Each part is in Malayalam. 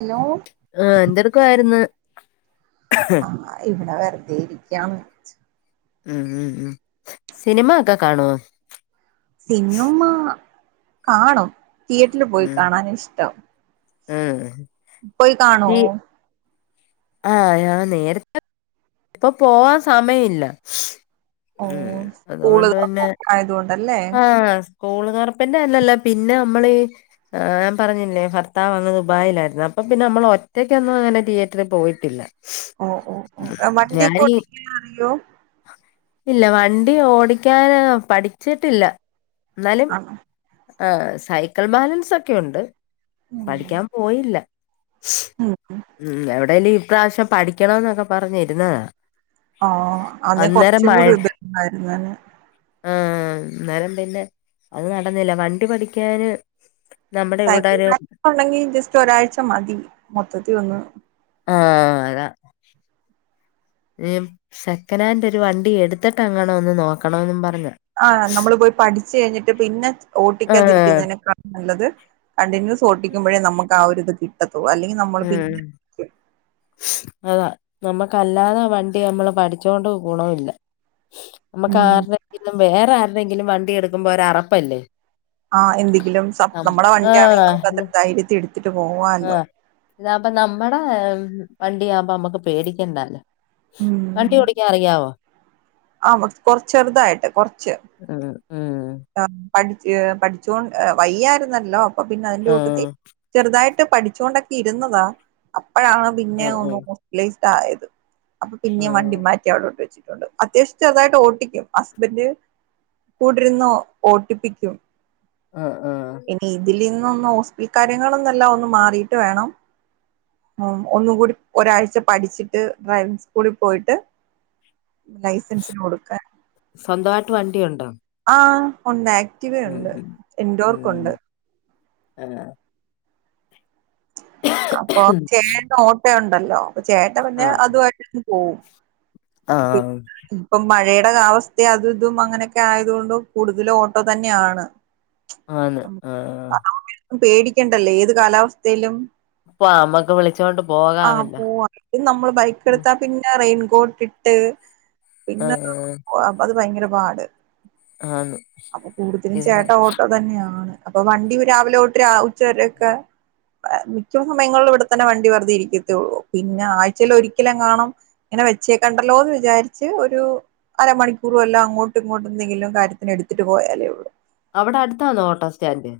ഹലോ ആ എന്തെടക്കുവായിര്ന്ന് ആ ഇവിടെ വെ ർദേരിക്കാന്ന് ച്ച് ഉം ഉം ഉം സിനിമ അക്കെ കാണോ സിനോമ കാണും തിയറ്റർല് പോയി ഉം കാണാന ഇഷ്ടം ഉം പോയി കാണോ ആ ഞാൻ നേര ഇപ്പൊ പോവാൻ സമയ ഇല്ല ഓ ഉം സ്കൂള് അതുകൊണ്ട് തന്നെ ആയതുകൊണ്ടല്ലേ ആ സ്കൂള് തൊറപ്പിന്റെ അല്ലല്ല പിന്നെ നമ്മളീ ഞാൻ പറഞ്ഞില്ലേ ഭർത്താവ് അങ്ങ് ദുബായിലായിരുന്നു അപ്പ പിന്നെ നമ്മള് ഒറ്റക്കൊന്നും അങ്ങനെ തിയേറ്ററി പോയിട്ടില്ല ഓ ഓ ഓ ഞാനീ വണ്ടിക്കാേട്ടിക്കാനറിയോ ഇല്ല വണ്ടി ഓടിക്കാന പഠി ച്ചിട്ടില്ല എന്നാലും ആണോ ആ സൈക്കിൾ ബാലൻസ് ഒക്കെ ഉണ്ട്. ഉം പഠിക്കാൻ പോയില്ല ഉം ഉം എവിടേം [unintelligible] ഈ പ്രാവശ്യം പഠിക്കണമെന്നൊക്കെ പറഞ്ഞിരുന്നതാ ആ അന്ന് അന്നേരം കൊറച്ചും കൂടി ഇതുണ്ടായിരുന്നല്ലേ ആഹ് [unintelligible] പിന്നെ അത് നടന്നില്ല വണ്ടി പഠിക്കാന് നമ്മുടെ ഇവിടെ സൈക്കിൾ ഒരു ബാലൻസ് ഉണ്ടെങ്കിൽ ജസ്റ്റ് ഒരാഴ്ച മതി മൊ മൊത്തത്തിൽ ഒന്നു ആ അതാ ഏഹ് സെക്കനാൻഡ് ഒരു വണ്ടി എടുത്തിട്ട് അങ്ങാണം ഒന്നു നോക്കണോന്ന് പറ ആ നമ്മള് പോയി പഠി ച്ച് കഴിഞ്ഞിട്ട് പിന്നെ. ആ ഓട്ടിക്കാതിരിക്കുന്നതിനെക്കാൾ നല്ലത് കണ്ടിന്യൂസ് ഓട്ടിക്കുമ്പഴേ നമുക്ക് ആ ഒരുത് കിട്ട ത്തൂ അല്ലെങ്കി നമ്മൾ ഉം പിന്നെ അതാ നമ്മുക്കല്ലാതെ വണ്ടി നമ്മള് പഠിച്ചുകൊണ്ട് ഗുണമില്ല ഉം നമ്മുക്കാരുതെങ്കിലും വേറെ ആ [unintelligible] ന്തെങ്കിലും വണ്ടി എടുക്കുമ്പോ ഒരറപ്പല്ലേ ആ എന്തെങ്കിലും സം നം നമ്മടെ ആ വണ്ടിയാണെങ്കില് നമുക്ക് അത്ര ഇത് ധൈര്യത്തിൽ എടു ത്തിട്ട് പോവാല്ലോ ഇതാവുമ്പോ നമ്മടെ വണ്ടിയാകുമ്പോ നമ്മക്ക് പേടിക്കണ്ടാല്ലോ വണ്ടി ഓടിക്കാൻ അറിയാവോ? ആ കൊറച്ച് ചെറുതായിട്ട് കൊറച്ച് ഉം ഉം ആ പഠിച്ച് ഏ പഠിച്ചോണ്ട് ഏ വയ്യായിരുന്നല്ലോ ഇപ്പം പിന്നെ അതിന്റെ ആ കൂട്ടത്തി ചെറുതായിട്ട് പഠിച്ചോണ്ടൊക്കെ ഇരുന്നതാ അ ആ പിന്നെ ആ ഒന്ന് ആ [unintelligible] ഇതായത് അപ്പൊ പിന്നെയും ആഹ് വണ്ടി മാറ്റി അവിടോട്ട് വെച്ചു അത്യാവശ്യം ചെറുതായിട്ട് ഓട്ടിക്കും ഹസ്ബൻഡ് കൂടിര്ന്നൊ ഓട്ടിപ്പിക്കും ആഹ് ആഹ് ഇപ്പം ഒന്ന് ഹോസ്പിൽ കാര്യങ്ങളൊന്നെല്ലാം ഒന്ന് മാറീട്ട് വേണം ഒന്നും കൂടി ഒരാഴ്ച പഠിച്ചിട്ട് ഡ്രൈവിംഗ് സ്കൂളിൽ പോയിട്ട് ലൈസൻസിന് കൊടുക്കാൻ സ്വന്തമായിട്ട് വണ്ടിയുണ്ടോ? ആ ഉണ്ട് ആ ആക്ടിവ ഉം ഉണ്ട് ഉം എൻഡോർക്ക് ഉം ഉണ്ട് ആഹ് അപ്പൊ ചേട്ടോ ഇനി ഉണ്ടല്ലോ ചേട്ട പിന്നെ ആഹ് അതുമായിട്ട് ഓഹ് ആഹ് ഇപ്പം മഴയാ നമ്മുടെ അവസ്ഥ അതും ഇതും അങ്ങനെയൊക്കെ ആയതുകൊണ്ട് കൂടുതലും ഓട്ടോ തന്നെയാണ് ആണ് ആഹ്ആഹ് പേടിക്കേണ്ടല്ലേ ഏത് കാലാവസ് സ്ഥയിലും അപ്പൊ അമ്മക്ക് വിളിച്ചോണ്ട് ആ പോകാമല്ലോ പൂവാ പിന്നെ നമ്മള് ബൈക്ക് എടുത്താ പിന്നെ റെയിൻ കോട്ടിട്ട് പിന്നെ ആഹ് അത് ഭയങ്കര പാട് ആന്ന് അപ്പൊ കൂടുതലും ഇത് ചേട്ടാ ഓട്ടോ തന്നെയാണ് അപ്പൊ വണ്ടി രാവിലെ തൊട്ട് ഉച്ചവരെയൊക്കെ മിക്ക സമയങ്ങളിലും ഇവിടെത്തന്നെ വണ്ടി വെറുതെ ഇരിക്കത്തേയുള്ളൂ പിന്നെ ആഴ്ചേൽ ഒരിക്കലെങ്ങാണം ഇങ്ങനെ വെച്ചേക്കണ്ടല്ലോ എന്ന് വിചാരിച്ച് ഒരു അരമണിക്കൂറ് വെല്ലോം അങ്ങോട്ടും ഇങ്ങോട്ടും എന്തെങ്കിലും കാര്യത്തിന് എടുത്തിട്ട് പോയാലേ ഉള്ളൂ അവിടെ അടുത്താണോ ഓട്ടോ സ്റ്റാൻഡ്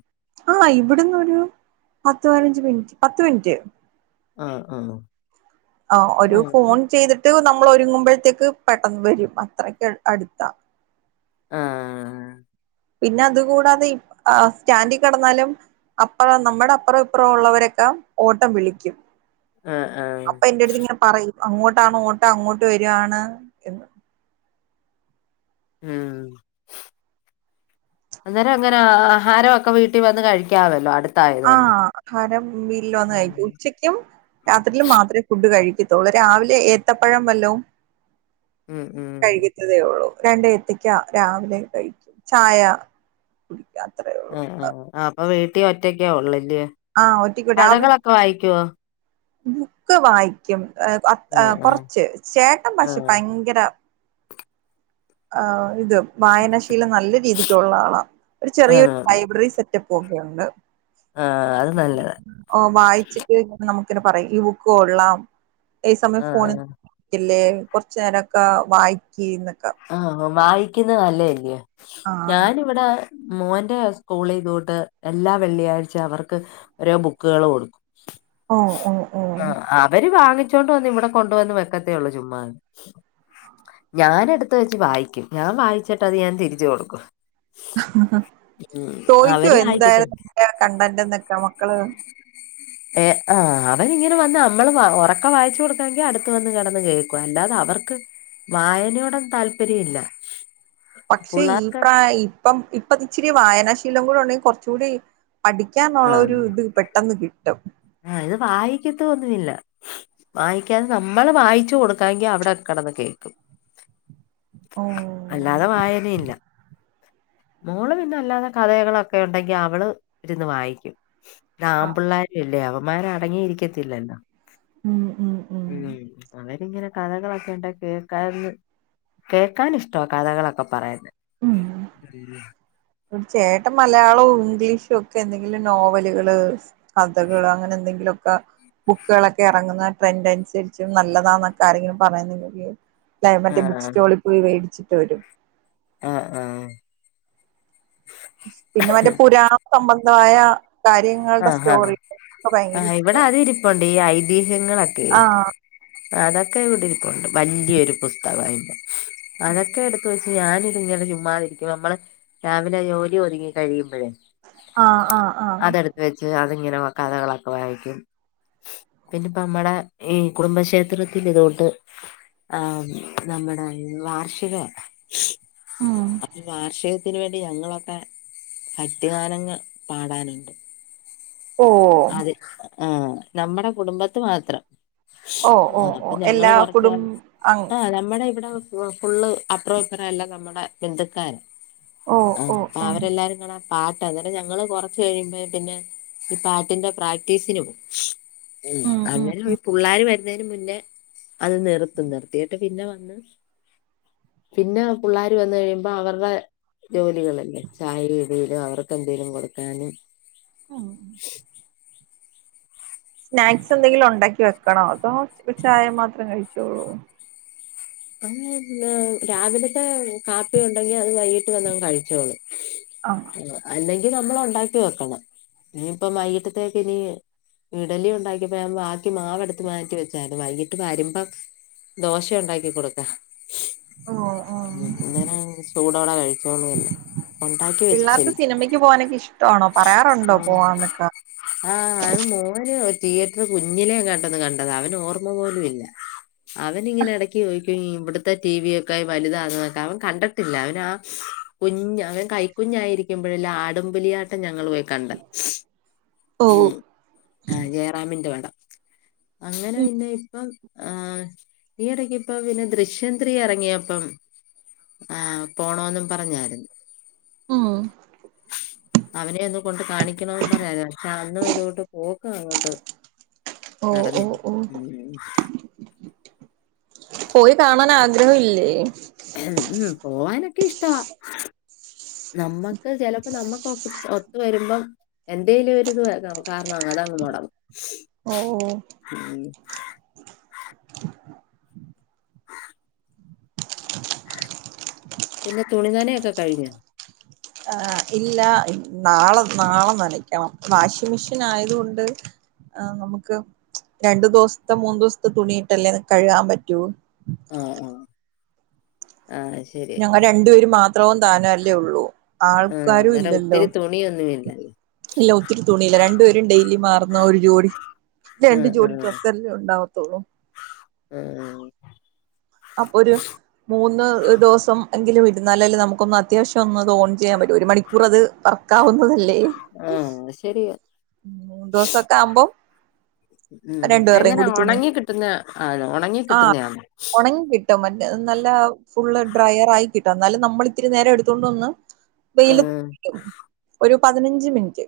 ആഹ് ഇവിടുന്ന് ഒരു പത്ത് പത്ത് പതിനഞ്ച് മിനിറ്റ് പത്ത് മിനിറ്റ് ആഹ് ആഹ് ആ ഒരു ആഹ് ഫോൺ ചെയ്തിട്ട് നമ്മ നമ്മൾ ഒരുങ്ങുമ്പോഴത്തേക്ക് പെട്ടെന്ന് വരും അത്രക്ക് അടുത്താ ആഹ് പിന്നെ അതുകൂടാതെ ഈ സ്റ്റാൻഡി കിടന്നാലും അപ്പുറം നമ്മുടെ അപ്പുറം ഇപ്പുറം ഉള്ളവരൊക്കെ ഓട്ടം വിളിക്കും ആഹ് അപ്പൊ എന്റടുത്ത് ഇങ്ങനെ പറയും അങ്ങോട്ടാണ് ഓട്ടം അങ്ങോട്ട് വരുകാണ് എന്ന് ഉം അന്നേരം എങ്ങനാ ആഹാരമൊക്കെ വീട്ടിൽ വന്ന് കഴിക്കാമല്ലോ അടു ആഹ് ആഹാരം വീട്ടിൽ വന്ന് കഴിക്കും ഉച്ചക്കും രാത്രിലും മാത്ര ഫുഡ് കഴിക്ക ത്തൊള്ളു രാവിലെ ഏത്തപ്പഴം വെല്ലോം ഉം ഉം ഉം കഴിക്കുന്നതേ ഉള്ളൂ രണ്ട് ഏത്തക്ക രാവിലെ കഴിക്കും ചായ കുടിക്കാത്ത ആ ആ ആ അപ്പൊ വീട്ടിൽ ഒറ്റക്കെ ഒള്ള് ല്ലേ ആഹ് ഒറ്റക്ക് രാവിലെ കഥകളൊക്കെ വായിക്കുവോ ബുക്ക് വായിക്കും ആഹ് ആഹ് കുറച്ച് ചേട്ടൻ പക്ഷേ ആഹ് ഭയങ്കര ആഹ് ഇതും വായനാശീലം നല്ല രീതിക്കുള്ള ആളാ ഒരു അത് ചെറിയൊരു നന്ന് ലൈബ്രറി സെ പോകയുണ്ട് ആഹ് അത് നല്ലതാ ഓ വായിച്ചിട്ട് [unintelligible] നമു ഇങ്ങനെ പറയും ഈ ബുക്ക് കൊള്ളാം ഈ സമയം ഫോണിൽ ആഹ് കളിക്കല്ലേ കൊറച്ച് നേരൊക്കെ വായിക്കീന്ന് ആഹ് വായിക്കുന്ന നല്ല അല്ലേ ആഹ് ഞാനിവിടെ മോന്റെ സ്കൂളിഇതോട്ട് എല്ലാ വെള്ളിയാഴ്ച അവർക്ക് ഓരോ ബുക്കുകൾ കൊടുക്കും ഓഹ് ഓഹ് ഓഹ് ആഹ് അവര് വാങ്ങി ച്ചോണ്ട് വന്ന് ഇവിടെ കൊണ്ടുവന്ന് വെക്കത്തേള്ളൂ ചുമ്മാ ഞാനെട് ത്ത് വെച്ച് വായിക്കും ഞാൻ വായിച്ചിട്ടത് ഞാൻ തിരിച്ചു കൊടുക്കും ഉം ചോയ്ക്കോ അവര് വായിക്കത്തില്ല എന്തായിരുന്നു കണ്ടന്റ് എന്നൊക്കാ മക്കള് ഏ ആ അവരിങ്ങനെ വന്ന് നമ്മള് ഒറക്കെ വായിച്ചു കൊടുക്കാമെങ്കിൽ അടുത്ത് വന്ന് കിടന്ന് കേക്കും അല്ലാതെ അവർക്ക് വായനയോട് ഒന്നു താൽപ്പര്യം ഇല്ല പക്ഷെ ഈ പുള്ളാർക്ക് പ്രായ ഇപ്പം ഇപ്പൊ ഇച്ചിരി വായനാശീ ലം കൂടെ ഉണ്ടെങ്കിൽ കൊറച്ച് കൂടി പഠിക്കാനുള്ള ഒരു ഇത് പെട്ടെന്ന് കി ട്ടും ആ ഇത് വായിക്കത്ത് ഒന്നുമില്ല വായിക്കാതെ നമ്മള് വായിച്ചു കൊടുക്കാങ്കി അവിടെ കിടന്ന് കേക്കും ഓഹ് അല്ലാതെ വായനയില്ല മോള് പിന്നെ അല്ലാതെ കഥകളൊക്കെ ഉണ്ടെങ്കി അവള് ഇരുന്ന് വായിക്കും ല ആഹ് ആൺപിള്ളേർ അവൻമ്മാര് അടങ്ങിയിരിക്കത്തില്ലല്ലോ ഉം ഉം ഉം അതെ ഇങ്ങനെ കഥകളൊക്കെ ണ്ട് കേക്കാന്ന് കേൾക്കാന് ഇഷ്ടാ കഥകളൊക്കെ പറയുന്നത് ഇവിടെ ചേട്ടൻ മലയാളോം ഇംഗ്ലീഷ് ഒക്കെ എന്തെ [unintelligible] നോവലുകള് കഥകള് അങ്ങനെ എന്തെങ്കിലൊക്കെ ബുക്കുകളൊക്കെ എറങ്ങുന്ന ട്രെൻന്റ് അനുസരിച്ചും നല്ലതാന്നൊക്കെ ആരെങ്കിലും പറയുന്നെങ്കി ല്ലേ മറ്റേ ബുക്ക് ആഹ് സ്റ്റോളിൽ വേ ചിറ്റ വരും ആ ആ പിന്നെ മറ്റേ പുരാണ ഒക്കെ സം തായ ആ കാര്യങ്ങളുടെ ആഹ് സ്റ്റോറി ആ ഇവിടെ ഇഷ്ടമാണ് അത് ഇരിപ്പണ്ട് ഈ ഐതിഹ്യങ്ങളൊക്കെയെ ആഹ് അതൊക്കെ ഇവിടെ ഇരിപ്പുണ്ട് വല്ല്യരു പുസ്തകം അയി അതൊക്കെ എടുത്ത് വെച്ച് ഞാന് ഇങ്ങനെ ചുമ്മാതിരിക്കുവ നമ്മള് രാവിലെ ജോലി ഒതുങ്ങി കഴിയുമ്പോഴേ ആ ആ ആ അതെടുത്ത് വെച്ച് അതിങ്ങനെ കഥകളൊക്കെ വായിക്കും പിന്നിപ്പോ നമ്മടെ ഈ കുടുംബക്ഷേത്രത്തിൽ ഇതൊണ്ട് ആ നമ്മുടെ വാർഷികാ ഉം വാർഷികത്തിന് വേണ്ടി ഞങ്ങളൊക്കെ ഭക്തി ഗാനങ്ങ പാടാനുണ്ട് ഓ അത് ആ നമ്മുടെ കുടുംബത്ത് മാത്രം ഓ ഓ ആ ഓ അപ്പൊ ഞങ്ങള് എല്ലാ കൊറച്ച് കുടും ആ നമ്മുടെ ഇവിടെ [unintelligible] ഫുള്ള് അപ്രൊ ഇപ്രോ എല്ലാം നമ്മുടെ ബന്ധുക്കാരാ ഓ ആ ഓ അ ഓ ഉം അവരെല്ലാരു [unintelligible] പാട്ട് അന്നേരം ഞങ്ങള് കൊറച്ച് കഴിയുമ്പോ പിന്നെ ഈ പാട്ടിന്റെ പ്രാക്ടീസിനു പോവും ഉം അങ്ങനെ പുള്ളാര് വരുന്നന് മുന്നേ അത് നിർത്തും നിർത്തിട്ട് പിന്നെ വന്ന് പിന്നെ പുള്ളാര് വന്ന് കഴിയുമ്പോ അവരുടെ ജോലികളല്ലേ ചായ ഇടിലും അവർക്ക് എന്തെലും കൊടുക്കാനും ഉം സ്നാക്സ് എന്തെങ്കിലും ഉണ്ടാക്കി വെക്കണോ അതോ ചായ മാത്രം കഴിച്ചോളുവോ അങ്ങനെ രാവിലത്തെ കാപ്പി ഉണ്ടെങ്കി അത് വൈകിട്ട് വന്നങ്ങ് കഴിച്ചോളും ആ ഉം അല്ലെ ഇ നമ്മൾ ഉണ്ടാക്കി വെക്കണം ഇനിയിപ്പൊ വൈകീട്ടത്തേക്ക് ഇനി ഇഡലി ഉണ്ടാക്കിപ്പോ ബാക്കി മാവെടുത്ത് മാറ്റി വെച്ചായിരുന്നു വൈകിട്ട് വരുമ്പോ ദോശ ഉണ്ടാക്കി കൊടു ഓ ഓ [unintelligible] അന്നേരം ചൂടോടെ കഴിച്ചോളുവല്ലോ ഒണ്ടാക്കി പിള്ളേർക്ക് വെച്ചല്ലേ സിനിമയ്ക്ക് പോകാനൊക്കെ ഇഷ്ടമാണോ പറയാറുണ്ടോ ഉം പോവാന്നൊക്കെ ആ അത് മു [unintelligible] തിയേറ്റർ കുഞ്ഞിലെയെങ്ങാണ്ട്ത് കണ്ടതാ അവന് ഓർമ്മ പോലും ഇല്ല അവനിങ്ങനെ എടക്ക് ഇവിടത്തെ ടി വി ഒക്കെ വലുതാന്നതൊക്കെ ഒക്കെ അവൻ കണ്ടട്ടില്ല അവനാ ആ കുഞ്ഞ് അവൻ കൈക്കുഞ്ഞായിരിക്കുമ്പോഴല്ല ആടുംപുലിയാട്ടം ഞങ്ങൾ പോയി കണ്ടെ ഓ ഉം ആ ജയറാമിന്റെ വ അങ്ങനെ ഉം പിന്നെ ഇപ്പം ആ ഈ എടക്ക് ഇപ്പൊ പിന്നെ ദൃശ്യം ത്രീ ഇറങ്ങിയപ്പം ആ പോണോന്നും പറഞ്ഞായിരുന്നു ഉം അവനെ ഒന്ന് കൊണ്ട് കാണിക്കണന്ന് പറഞ്ഞാ ആ അന്നും ഇതോട്ട് പോക്കു അങ്ങോട്ട് ഓ ഓ നടന്നില്ല ഓ പോയി കാണാൻ ആഗ്രഹം ഇല്ലേ? ഉം, [unintelligible] ഇഷ്ടവാ നമ്മക്ക് ചെലപ്പോ നമ്മുക്ക് ഒ ഒത്ത് വരുമ്പം എന്തേലും ഒര് ഇത് കാരണം അങ്ങനങ്ങ് മൊടങ്ങും ഓ ഉം പിന്നെ തുണി നനെയൊക്കെ കഴിഞ്ഞോ? ആ ഇല്ല നാളെ നാളെ നനയ്ക്കണം വാഷിങ് മെഷീൻ ആയത് കൊണ്ട് നമുക്ക് രണ്ടു ദിവസത്തെ മൂന്ന് ദിവസത്തെ തുണിയിട്ടല്ലേ കഴുകാൻ പറ്റൂ. ആഹ് ആഹ് ശരി ഞങ്ങൾ രണ്ടുപേര് മാ ത്രവും താനെ അല്ലേ ഉള്ളൂ ആഹ് ആൾക്കാരും അന്നേരം ഇല്ലല്ലോ ഒത്തിരി തുണിയൊന്നുമില്ല. ഇല്ല ഒത്തിരി തുണിയില്ല രണ്ടുപേരും ഡെയിലി മാറുന്ന ഒരു ജോഡി രണ്ടു ആഹ് ജോഡി ആഹ് ഡ്രസ്സല്ലേ ഉണ്ടവത്തോള്ളു ആഹ് അപ്പൊ ഒരു മൂന്ന് ദ്, ദിവസം എങ്കിലും ഇടുന്ന അല്ലേ നമുക്കൊന്ന് അത്യാവശ്യം ഒന്ന് ഓൺ ചെയ്യാൻ പറ്റും ഒരു മണിക്കൂർ അത് കറ [unintelligible] ആഹ് അത് ശെരിയാ മൂന്ന് ദിവസൊക്കെ ആവുമ്പം മ് രണ്ടുപേരുടെയും എങ്ങന കൂടി തുണി ഉണങ്ങി കിട്ടുന്ന ആണോ ഉണങ്ങി ആഹ് കിട്ടുന്നയാണോ [unintelligible] നല്ല ഫുള്ള് ഡ്രയർ ആയി കിട്ടും എന്നാലും നമ്മൾ ഇത്തിരി നേരം എടുത്തോണ്ട് വന്ന് വെയില ആഹ് [unintelligible] ഒരു പതിനഞ്ച് മിനിറ്റ്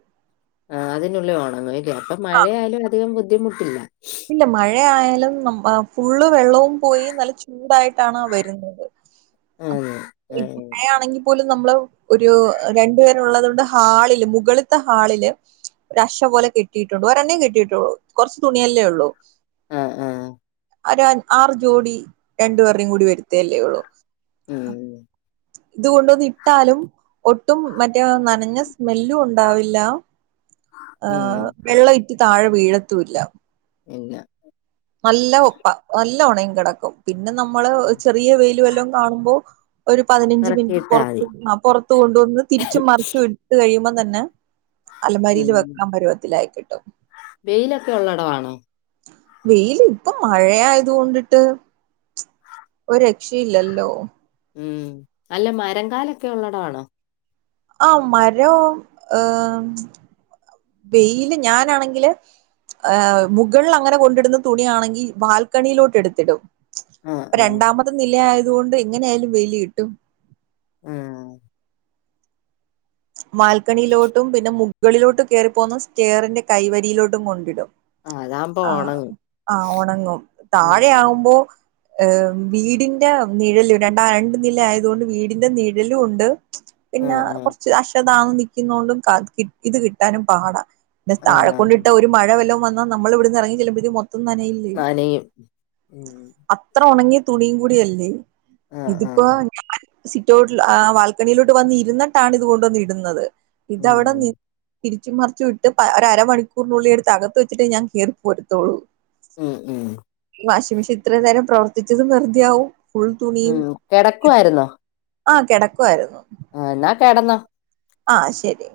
ആ അതിനുള്ളിൽ ഒണങ്ങു [unintelligible] ല്ലേ അപ്പൊ ആ മഴയായാലും അധികം ബു - ദ്ധിമുട്ടില്ല ഇല്ല [unintelligible] ഫുള്ള് വെള്ളവും പോയി നല്ല ചൂടായിട്ടാണ് വരുന്നത് ആന്ന് ആഹ് [unintelligible] മഴ ആണെങ്കിൽ പോലും നമ്മള് ഒരു രണ്ടുപേരുള്ളത് കൊണ്ട് ഹാളില് മുകളിത്തെ ഹാളില് ഒരഷ പോലെ കെട്ടിയിട്ടുണ്ട് ഒരണ്ണവേ കെട്ടിയിട്ടുള്ളൂ കൊറച്ച് തുണിയല്ലേ ഒള്ളൂ ള്ളൂ ആഹ് ആഹ് ഒര് അഞ്ച് ആറ് ജോടി രണ്ടുപേരുടെയും കൂടി വരുത്തല്ലേ ഒള്ളു ഉം ഇതുകൊണ്ടുവന്ന് ഇട്ടാലും ഒട്ടും മറ്റേ നനഞ്ഞ സ്മെല്ലും ഉണ്ടാവില്ല ആ ഉം വെള്ളം ഇറ്റ് താഴെ വീഴത്തുവില്ല പിന്ന നല്ല ഒപ്പ നല്ല ഒണങ്ങി കെടക്കും പിന് ന്നെ നമ്മള് ചെറിയ വെയില് വല്ലോം കാണുമ്പോ ഒരു പതിനഞ്ച് മിനിറ്റ് പെറക്കിയിട്ടാ മതി പുറത്ത്, ആ പൊറത്തു കൊണ്ടുവന്ന് തിരിച്ചും മറിച്ചും ഇട്ടു കഴിയുമ്പ തന്നെ അലമാരിയിൽ ഉം വെക്കാ പരിവത്തിലായിക്കിട്ടും വെയിലൊക്കെ ഉള്ളടവാണോ വെയില് ഇപ്പൊ മഴയയാത് കൊണ്ടിട്ട് ഒരു രക്ഷയില്ലല്ലോ ഉം അല്ല മരങ്കാലൊക്കെ ഉള്ളടാണോ ആ മരം ഹ് വെയില് ഞാനാണെങ്കില് മുകളിൽ അങ്ങനെ കൊണ്ടിടുന്ന തുണിയാണെങ്കിൽ വാൽക്കണിയിലോട്ട് എടുത്തിടും ആഹ് ആഹ് രണ്ടാമത് നിലയായത് തുകൊണ്ട് ഇങ്ങനെ ആയാലും വെയില് കിട്ടും ഉം വാൽക്കണിയിലോട്ടും പിന്നെ മു മുകളിലോട്ട് കേറിപ്പോകുന്ന സ്റ്റെയറിന്റെ കൈവരിയിലോട്ടും കൊണ്ടിടും ആഹ് അതാവുമ്പോ ആഹ് ഒണങ്ങും ആഹ് ഉണങ്ങും താഴെ ഉം ആകുമ്പോ ഏ വീടിന്റെ നിഴല് രണ്ടാ രണ്ട നില ആയതുകൊണ്ട് വീടിന്റെ നിഴലൂണ്ട് പിന്നെ ആഹ് ആഹ് കൊറച് ക്ഷതാണ നൽക്കുന്നോണ്ടും ഇത് കിട്ടാനും പാട ന്തസ് താഴ ആഹ് കൊണ്ടിട്ടാ ഒരു മഴ വല്ലം വന്ന നമ്മൾ ഇവിടുന്ന് ഇറങ്ങി ചെല്ലുമ്പോഴേക്കും മൊത്തം ത്തംതനയില്ലേ നനയും ഉം അത്ര ഒണങ്ങി തുണിങ്കുടിയല്ലേ ആഹ് ഇതിപ്പോ ആഹ് ഞാൻ സിറ്റോട്ടിൽ ആ വാൽക്കണിയിലോട്ട് വന്നിരുന്നിട്ടാണ് കൊണ്ടോന്നിടുന്നത് ഇതവിടെ ഉം നി തിരിച്ചുമറിച്ചു വ്ട്ട് ഒരു അരമണിക്കൂറിനുള്ളിൽ എടുത്ത് അകത്ത് വച്ചിട്ടേ ഞാൻ കേറി പോരത്തോള്ളൂ ഉം ഉം വാഷിംഗ് മെഷീൻ ഇത്ര നേരം പ്രവർത്തിച്ചത് വെറുതയാവും ഉം തെടക്കുവായിരുന്നോ ആ കിടക്കുവായിരുന്നു ആ എന്നാ കേടന്നൊ ആ ഹ്ശരി